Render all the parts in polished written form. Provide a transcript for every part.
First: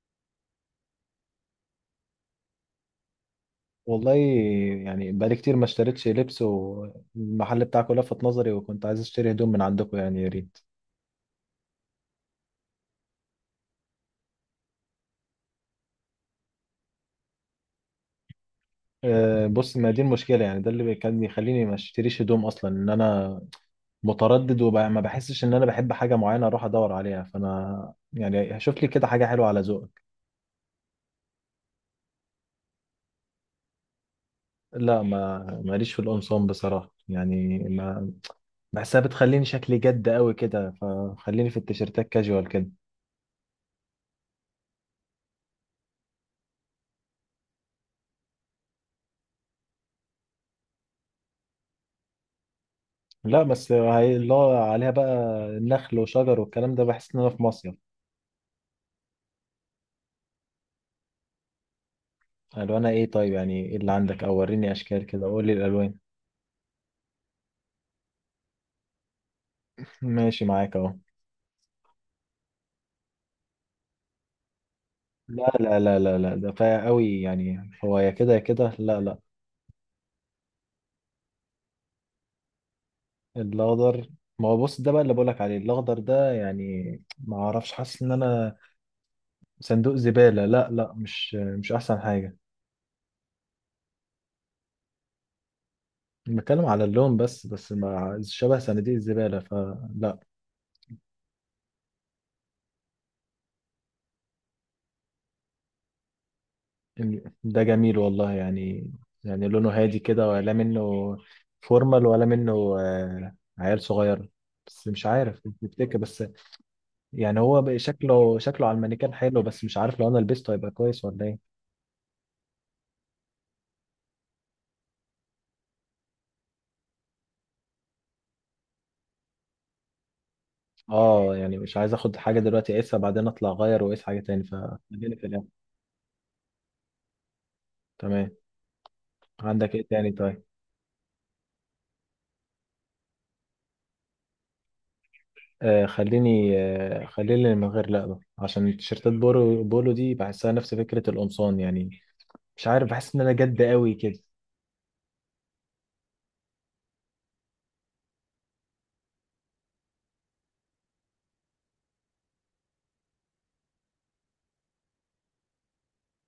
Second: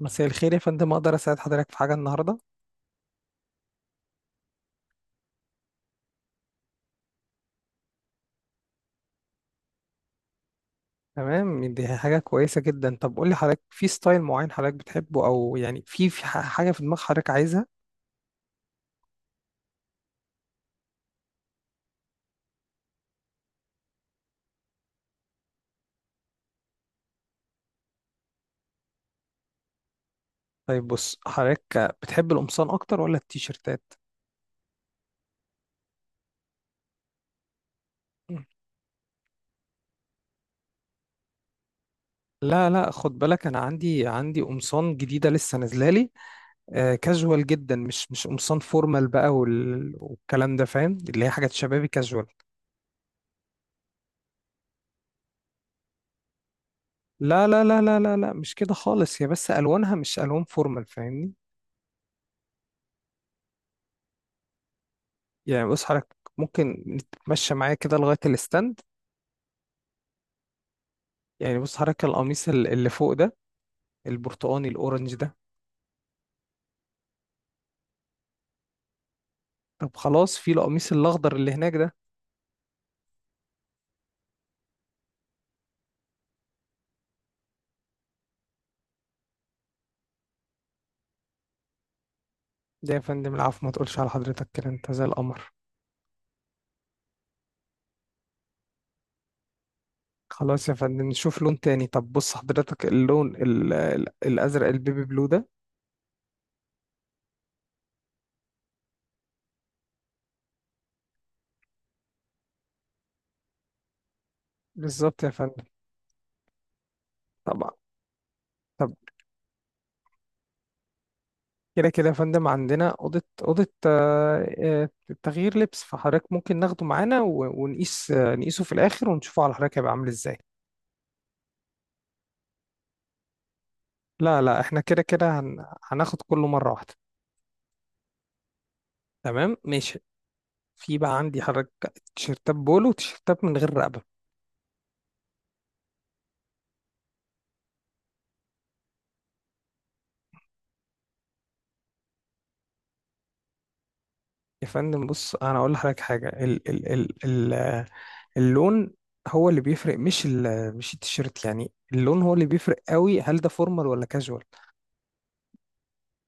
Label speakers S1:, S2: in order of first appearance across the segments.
S1: مساء الخير يا فندم. اقدر اساعد حضرتك في حاجه النهارده؟
S2: والله. يعني بقالي كتير ما اشتريتش لبس، والمحل بتاعك لفت نظري وكنت عايز اشتري هدوم من عندكم، يعني يا ريت.
S1: تمام، دي حاجه كويسه جدا. طب قول لي حضرتك، في ستايل معين حضرتك بتحبه، او يعني حاجه في دماغ حضرتك عايزها؟
S2: أه بص، ما دي المشكلة يعني، ده اللي كان يخليني ما اشتريش هدوم اصلا، ان انا متردد وما بحسش ان انا بحب حاجة معينة اروح ادور عليها. فانا يعني شوف لي كده حاجة حلوة على ذوقك.
S1: طيب بص حضرتك، بتحب القمصان اكتر ولا التيشيرتات؟
S2: لا، ما ماليش في القمصان بصراحة، يعني ما بحسها بتخليني شكلي جد قوي كده، فخليني في التيشيرتات كاجوال كده.
S1: لا لا، خد بالك، انا عندي قمصان جديده لسه نازله لي. آه، كاجوال جدا، مش قمصان فورمال بقى والكلام ده، فاهم؟ اللي هي حاجات شبابي كاجوال.
S2: لا بس اللي هو عليها بقى نخل وشجر والكلام ده، بحس ان انا في
S1: لا لا
S2: مصيف.
S1: لا لا لا لا، مش كده خالص، هي بس الوانها مش الوان فورمال، فاهمني؟
S2: الوانها ايه طيب؟ يعني ايه اللي عندك؟ او وريني اشكال كده، قول لي
S1: يعني بص
S2: الالوان.
S1: حضرتك، ممكن تتمشى معايا كده لغاية الاستند.
S2: ماشي معاك اهو.
S1: يعني بص حضرتك، القميص اللي فوق ده، البرتقاني الأورنج ده.
S2: لا لا لا لا لا، ده فايق قوي يعني، هو يا كده يا كده، لا لا.
S1: طب خلاص، في القميص الأخضر اللي هناك ده.
S2: الاخضر؟ ما هو بص، ده بقى اللي بقولك عليه، الاخضر ده يعني ما اعرفش، حاسس ان انا صندوق زبالة. لا لا، مش احسن حاجة.
S1: ده يا فندم، العفو، ما تقولش على حضرتك كده، أنت زي القمر.
S2: بتكلم على اللون بس، بس مع شبه صناديق الزبالة فلا.
S1: خلاص يا فندم، نشوف لون تاني. طب بص حضرتك، اللون الأزرق البيبي بلو ده.
S2: ده جميل والله يعني. يعني لونه هادي كده، ولا منه فورمال، ولا منه عيال صغير؟ بس مش
S1: بالظبط يا
S2: عارف،
S1: فندم.
S2: تفتكر؟ بس يعني هو
S1: طبعا.
S2: بقى شكله، شكله على
S1: طب.
S2: المانيكان حلو، بس مش عارف لو انا لبسته هيبقى كويس ولا ايه.
S1: كده كده يا فندم، عندنا أوضة تغيير لبس، فحضرتك ممكن ناخده معانا ونقيس، نقيسه في الآخر ونشوفه على حضرتك هيبقى عامل إزاي.
S2: اه يعني مش عايز اخد حاجه دلوقتي اقيسها، بعدين اطلع اغير واقيس حاجه
S1: لا
S2: تاني،
S1: لا، احنا كده
S2: فخليني في
S1: كده،
S2: الاخر.
S1: هناخد كله مرة واحدة.
S2: تمام.
S1: تمام،
S2: عندك ايه
S1: ماشي.
S2: تاني طيب؟
S1: في بقى عندي حضرتك تيشيرتات بولو وتيشيرتات من غير رقبة.
S2: خليني، خليني من غير لقبه، عشان تيشيرتات بولو، دي بحسها نفس فكره القمصان يعني، مش عارف، بحس ان انا جد قوي كده.
S1: يا فندم بص، انا اقول لحضرتك حاجة. اللون هو اللي بيفرق، مش التيشيرت، يعني اللون هو اللي بيفرق قوي، هل ده فورمال ولا كاجوال؟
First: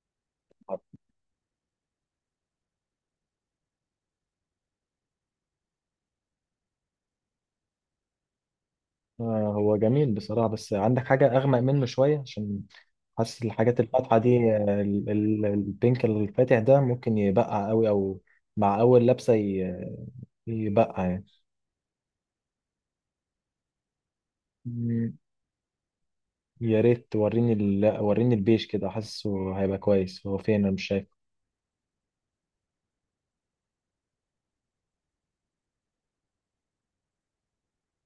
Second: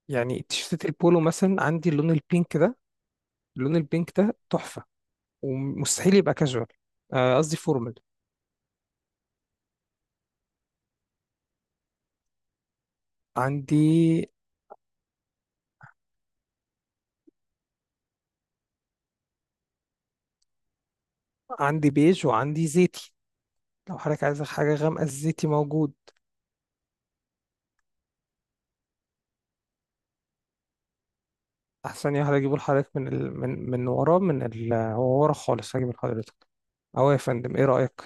S1: يعني تيشيرتات البولو مثلا، عندي اللون البينك ده. اللون البينك ده تحفة. ومستحيل يبقى كاجوال. قصدي فورمال.
S2: هو جميل بصراحة، بس عندك حاجة أغمق منه شوية؟ عشان حاسس الحاجات
S1: عندي
S2: الفاتحة دي، البينك الفاتح ده ممكن يبقع قوي، أو مع أول لبسة يبقع يعني.
S1: عندي بيج وعندي زيتي. لو حضرتك عايز حاجة غامقة،
S2: مم،
S1: الزيتي موجود.
S2: يا ريت وريني وريني البيج كده، حاسه هيبقى كويس. هو فين؟ أنا مش شايفه.
S1: احسن يا هجيبه لحضرتك من ورا هو ورا خالص، هجيب لحضرتك. اهو يا فندم، ايه رايك؟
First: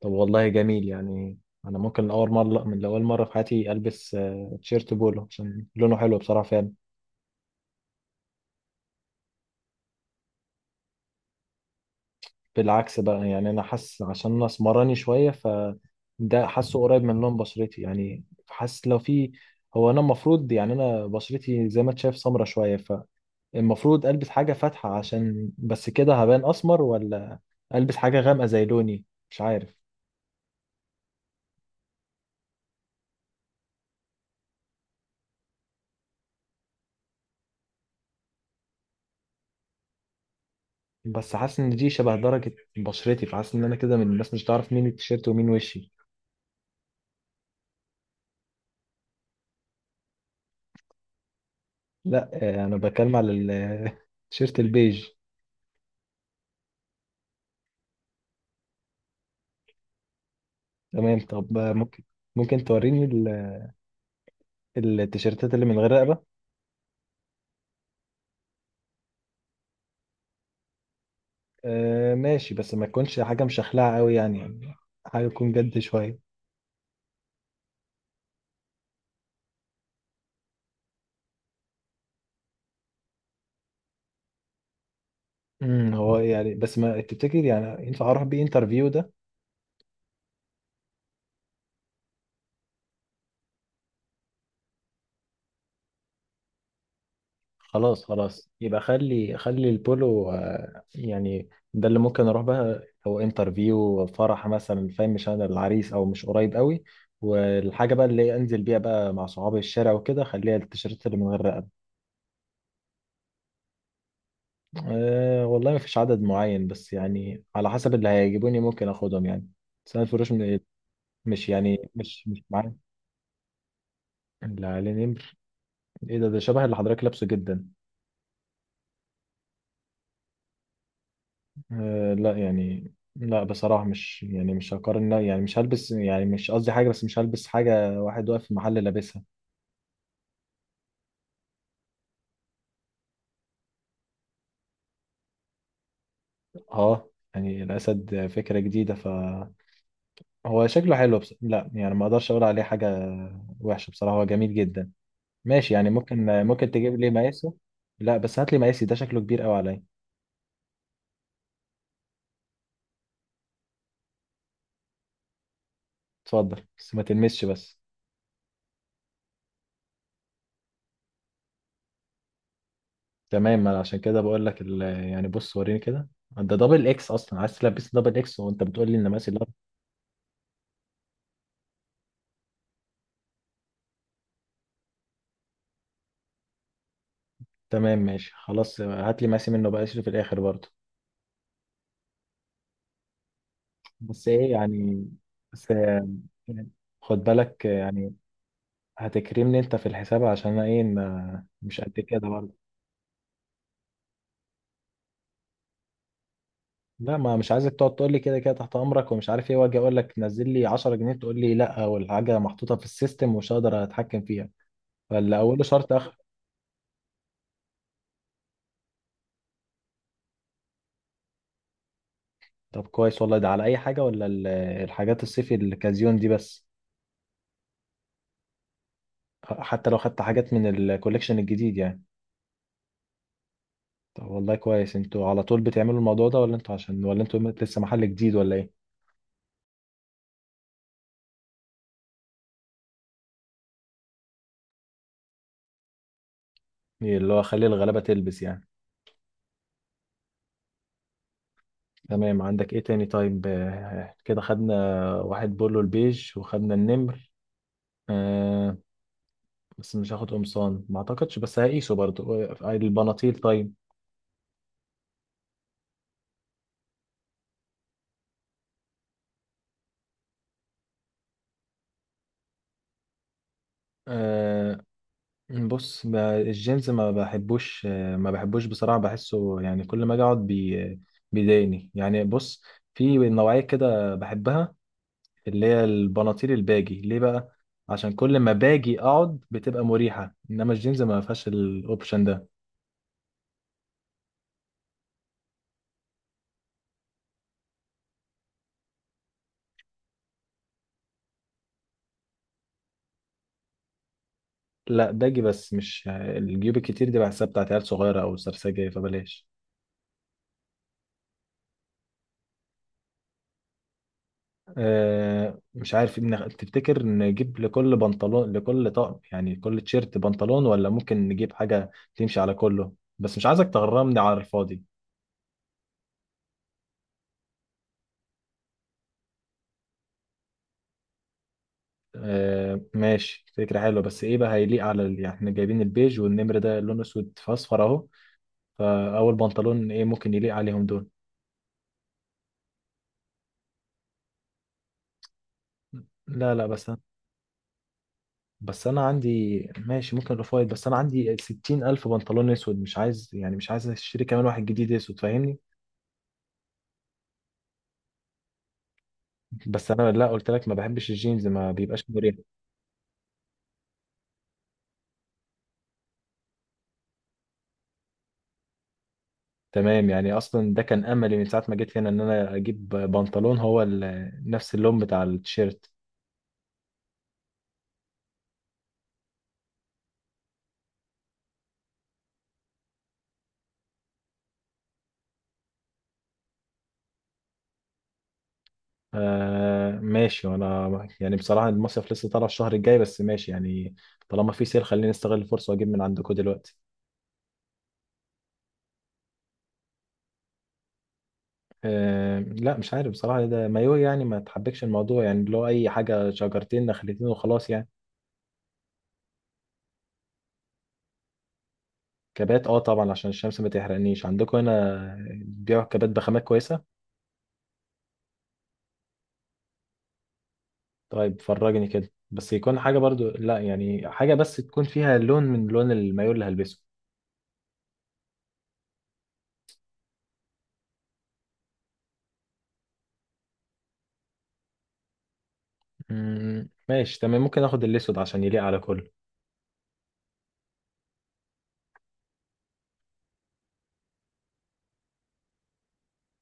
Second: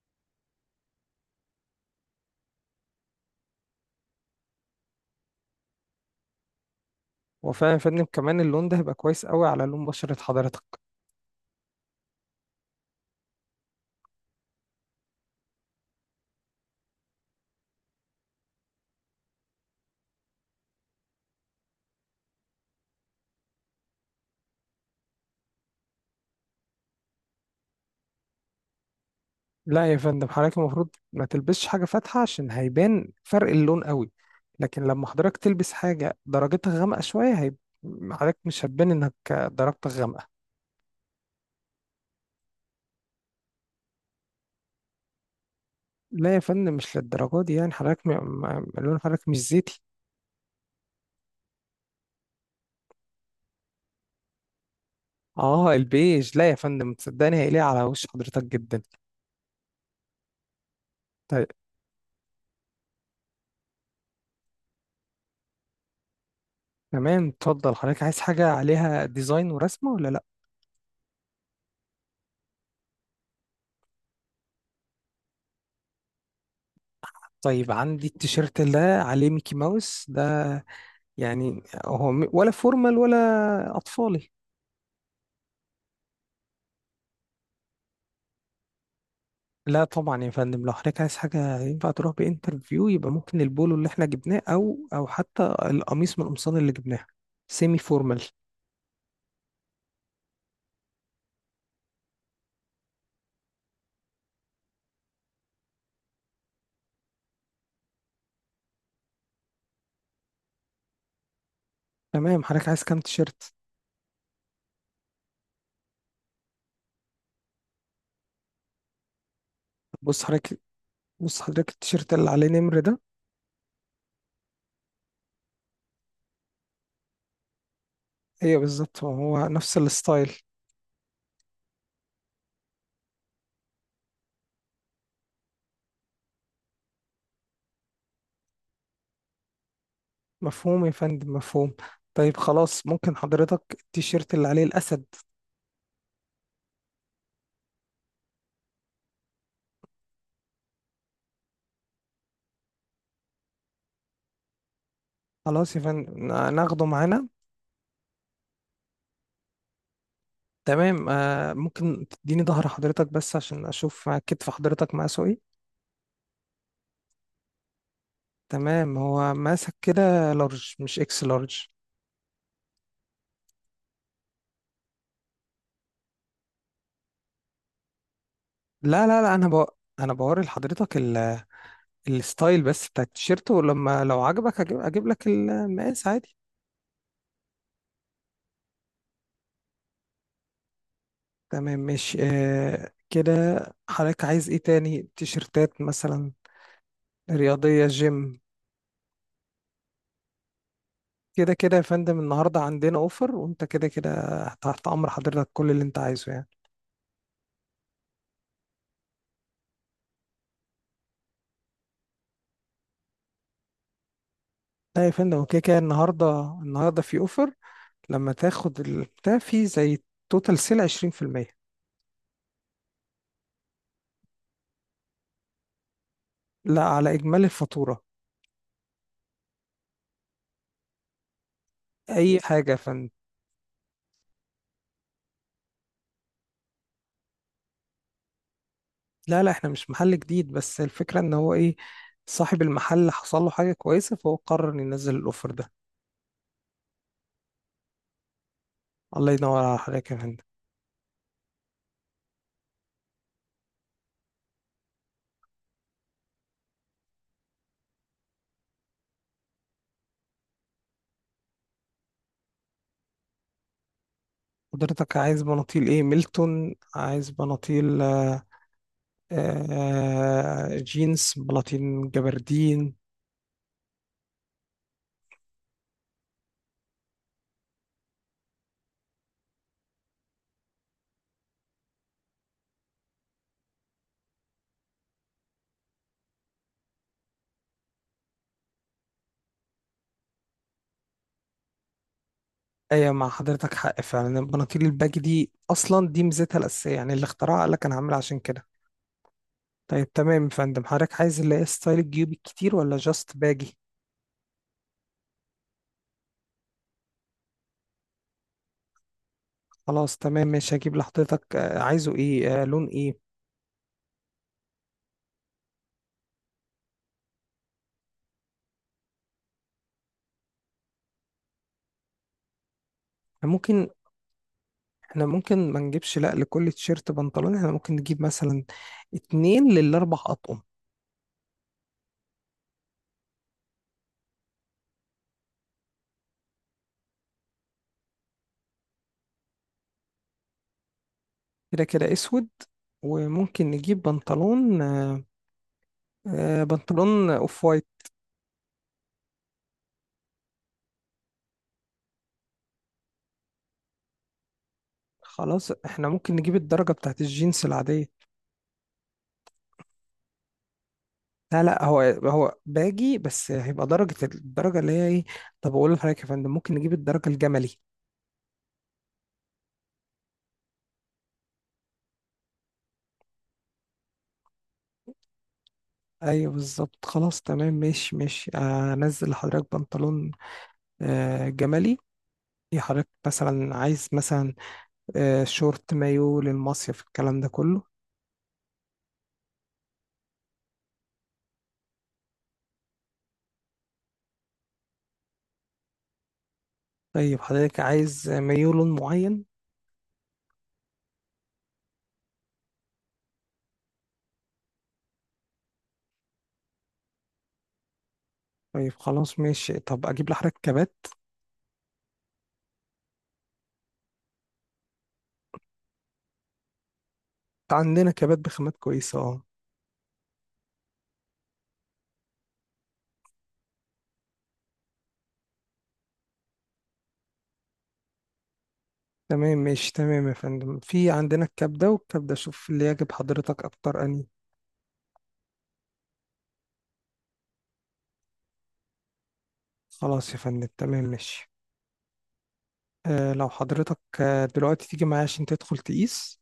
S2: طب والله جميل يعني. أنا ممكن أول مرة، من أول مرة في حياتي ألبس تيشيرت بولو عشان لونه حلو بصراحة، فعلا.
S1: هو فعلا يا فندم، كمان اللون ده هيبقى كويس قوي على لون بشرة حضرتك.
S2: بالعكس بقى يعني، انا حاسس، عشان انا اسمراني شويه، فده حاسه قريب من لون بشرتي يعني. حاسس لو في، هو انا المفروض يعني، انا بشرتي زي ما انت شايف سمره شويه، فالمفروض البس حاجه فاتحه عشان بس كده هبان اسمر، ولا البس حاجه غامقه زي لوني؟ مش عارف.
S1: لا يا فندم، حضرتك المفروض ما تلبسش حاجه فاتحه، عشان هيبان فرق اللون قوي. لكن لما حضرتك تلبس حاجه درجتها غامقه شويه، حضرتك مش هتبان انك درجتك غامقه.
S2: بس حاسس ان دي شبه درجه بشرتي، فحاسس ان انا كده من الناس مش هتعرف مين التيشيرت ومين وشي.
S1: لا يا فندم، مش للدرجه دي، يعني حضرتك لون حضرتك مش زيتي.
S2: لا انا بتكلم على التيشيرت البيج.
S1: اه البيج، لا يا فندم، تصدقني هيليق على وش حضرتك جدا.
S2: تمام
S1: طيب،
S2: طب، ممكن، ممكن توريني التيشيرتات اللي من غير رقبه؟
S1: تمام اتفضل. حضرتك عايز حاجة عليها ديزاين ورسمة ولا لأ؟
S2: آه ماشي، بس ما تكونش حاجة مشخلعة قوي، يعني يعني حاجة تكون جد شوية.
S1: طيب، عندي التيشيرت ده عليه ميكي ماوس ده. يعني هو ولا فورمال ولا أطفالي؟
S2: هو يعني، بس ما تفتكر يعني ينفع اروح بيه انترفيو ده؟
S1: لا طبعا يا فندم، لو حضرتك عايز حاجة ينفع تروح بانترفيو، يبقى ممكن البولو اللي احنا جبناه أو حتى القميص من القمصان اللي جبناها، سيمي
S2: خلاص
S1: فورمال.
S2: خلاص، يبقى خلي البولو يعني ده اللي ممكن اروح بقى هو انترفيو فرح مثلا، فاهم؟ مش انا العريس او مش قريب قوي. والحاجة بقى اللي انزل بيها بقى مع صحابي الشارع وكده، خليها التيشيرت اللي من غير رقبة.
S1: تمام، حضرتك عايز كام تيشيرت؟
S2: أه والله، ما فيش عدد معين، بس يعني على حسب اللي هيجيبوني ممكن اخدهم يعني. بس انا
S1: بص
S2: الفروش
S1: حضرتك بص
S2: مش
S1: حضرتك
S2: يعني
S1: التيشيرت
S2: مش
S1: اللي
S2: مش
S1: عليه
S2: معايا.
S1: نمر ده.
S2: اللي عليه نمر؟ ايه ده؟ ده شبه اللي حضرتك لابسه جدا.
S1: ايوه بالظبط هو، هو نفس الستايل.
S2: آه لا يعني، لا بصراحة مش، يعني مش هقارن، لا يعني مش هلبس، يعني مش قصدي حاجة، بس مش هلبس حاجة واحد واقف في محل لابسها.
S1: مفهوم يا فندم، مفهوم. طيب خلاص، ممكن حضرتك التيشيرت اللي عليه الأسد؟
S2: اه يعني الأسد فكرة جديدة، فهو شكله حلو، بس لا يعني ما اقدرش اقول عليه حاجة وحشة بصراحة، هو جميل جدا. ماشي
S1: خلاص يا
S2: يعني، ممكن،
S1: فندم،
S2: ممكن
S1: ناخده
S2: تجيب لي
S1: معانا.
S2: مقاسه. لا بس هات لي مقاسي، ده شكله كبير قوي عليا.
S1: تمام. ممكن تديني ظهر حضرتك بس عشان أشوف كتف حضرتك مقاسه إيه.
S2: اتفضل، بس ما تلمسش بس.
S1: تمام، هو ماسك كده لارج مش إكس لارج.
S2: تمام، ما انا عشان كده بقول لك يعني بص وريني كده، ده دبل اكس اصلا، عايز تلبس دبل اكس وانت بتقول لي
S1: لا
S2: ان
S1: لا
S2: مقاسي
S1: لا،
S2: ده؟
S1: أنا أنا بوري لحضرتك الستايل بس بتاع التيشيرت، ولما لو عجبك أجيب لك المقاس عادي.
S2: تمام ماشي خلاص، هات لي مقاسي منه بقى، اشيله في الاخر برضه.
S1: تمام، ماشي كده. حضرتك
S2: بس
S1: عايز
S2: ايه
S1: إيه تاني،
S2: يعني، بس
S1: تيشيرتات
S2: يعني
S1: مثلا؟
S2: خد بالك
S1: رياضية،
S2: يعني،
S1: جيم؟
S2: هتكرمني انت في الحساب، عشان انا ايه
S1: كده كده
S2: مش
S1: يا
S2: قد
S1: فندم،
S2: كده برضه.
S1: النهارده عندنا اوفر، وانت كده كده تحت امر حضرتك، كل اللي انت عايزه يعني.
S2: لا، ما مش عايزك تقعد تقول لي كده كده تحت امرك ومش عارف ايه، واجي اقول لك نزل لي 10 جنيه تقول لي لا، والحاجه محطوطه في السيستم ومش هقدر اتحكم فيها.
S1: لا يا فندم،
S2: فاللي
S1: وكده
S2: اوله
S1: كده
S2: شرط.
S1: النهارده، في اوفر. لما تاخد البتاع، في زي توتال سيل، 20%.
S2: طب كويس والله، ده على اي حاجه، ولا الحاجات الصيفي الكازيون دي بس؟
S1: لا، على اجمالي الفاتوره.
S2: حتى لو خدت حاجات من الكوليكشن الجديد يعني؟
S1: اي حاجه يا فندم.
S2: طب والله كويس، انتوا على طول بتعملوا الموضوع ده، ولا انتوا عشان، ولا انتوا لسه محل جديد، ولا ايه؟
S1: لا لا، احنا مش محل جديد، بس الفكره ان هو ايه، صاحب المحل حصل له حاجه كويسه، فهو قرر إنه ينزل الاوفر ده.
S2: إيه اللي هو، خلي الغلابه تلبس يعني.
S1: الله ينور على حضرتك يا فندم.
S2: تمام. عندك ايه تاني طيب؟ كده خدنا واحد بولو البيج، وخدنا النمر. آه بس مش هاخد قمصان ما اعتقدش، بس هقيسه برضه. البناطيل طيب.
S1: حضرتك عايز بناطيل ايه، ميلتون، عايز بناطيل جينز، بلاطين، جبردين؟
S2: آه، بص الجيمز ما بحبوش، ما بحبوش بصراحة، بحسه يعني كل ما اجي اقعد بي بيضايقني يعني. بص، في نوعية كده بحبها، اللي هي البناطيل الباجي. ليه بقى؟ عشان كل ما باجي اقعد بتبقى مريحة، انما الجيمز ما فيهاش الاوبشن ده.
S1: ايوه، مع حضرتك حق فعلا، البناطيل الباجي دي اصلا دي ميزتها الاساسيه، يعني اللي اخترعها قال لك انا هعملها عشان كده. طيب تمام يا فندم، حضرتك عايز اللي هي ستايل الجيوب الكتير ولا جاست باجي؟
S2: لا باجي، بس مش الجيوب الكتير دي، بحسها بتاعت عيال صغيرة او سرسجة، فبلاش.
S1: خلاص تمام ماشي، هجيب لحضرتك. عايزه ايه، لون ايه؟
S2: مش عارف تفتكر نجيب لكل بنطلون، لكل طقم يعني كل تيشيرت بنطلون، ولا ممكن نجيب حاجة تمشي على كله؟ بس مش
S1: إحنا
S2: عايزك
S1: ممكن
S2: تغرمني على الفاضي.
S1: احنا ممكن ما نجيبش لا لكل تيشيرت بنطلون، احنا ممكن نجيب مثلا 2 لل4 اطقم.
S2: آه ماشي، فكرة حلوة، بس ايه بقى هيليق على يعني احنا جايبين البيج والنمر ده لونه اسود في اصفر اهو، فاول بنطلون ايه ممكن يليق عليهم دول؟
S1: كده كده اسود، وممكن نجيب بنطلون،
S2: لا لا،
S1: بنطلون اوف وايت.
S2: بس انا عندي، ماشي ممكن الاوف وايت، بس انا عندي 60 الف بنطلون اسود، مش عايز يعني، مش عايز اشتري كمان واحد جديد اسود، فاهمني؟
S1: خلاص، احنا ممكن نجيب الدرجة بتاعت الجينز العادية.
S2: بس انا لا، قلت لك ما بحبش الجينز،
S1: لا
S2: ما
S1: لا، هو
S2: بيبقاش مريح.
S1: هو باجي، بس هيبقى درجة الدرجة اللي هي ايه. طب اقول لحضرتك يا فندم، ممكن نجيب الدرجة الجملي.
S2: تمام، يعني اصلا ده كان املي من ساعه ما جيت هنا، ان انا اجيب بنطلون هو نفس اللون بتاع التيشيرت.
S1: ايوه بالظبط. خلاص تمام، ماشي ماشي. انزل لحضرتك بنطلون جملي. يا حضرتك مثلا، عايز مثلا شورت، مايو للمصيف، الكلام ده كله؟
S2: آه ماشي. وانا يعني بصراحه المصيف لسه طالع الشهر الجاي، بس ماشي يعني، طالما في سيل خليني استغل الفرصه واجيب من عندكم دلوقتي.
S1: طيب، حضرتك عايز مايو لون معين؟
S2: آه لا مش عارف بصراحه، ده مايو يعني ما تحبكش الموضوع يعني، اللي هو اي حاجه شجرتين نخلتين وخلاص يعني.
S1: طيب خلاص ماشي. طب اجيب لحضرتك كبات؟
S2: كبات؟ اه طبعا، عشان الشمس ما تحرقنيش. عندكم هنا بيبيعوا كبات بخامات كويسه؟
S1: عندنا كبات بخامات كويسة، اه.
S2: طيب فرجني كده، بس يكون حاجة برضو، لا يعني حاجة بس تكون فيها لون من لون المايو اللي هلبسه.
S1: تمام ماشي، تمام يا فندم، في عندنا الكبدة والكبدة، شوف اللي يعجب حضرتك أكتر أني.
S2: ماشي تمام، ممكن اخد الاسود عشان يليق على كله.
S1: خلاص يا فندم، تمام ماشي. لو حضرتك دلوقتي تيجي معايا عشان تدخل تقيس.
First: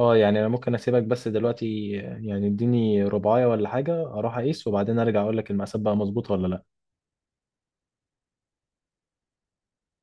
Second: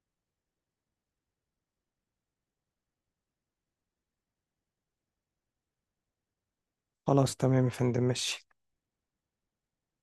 S2: اه يعني انا ممكن اسيبك، بس دلوقتي يعني اديني رباية ولا حاجة اروح اقيس، وبعدين ارجع اقول لك المقاسات بقى مظبوطة ولا لا.
S1: خلاص تمام يا فندم، ماشي.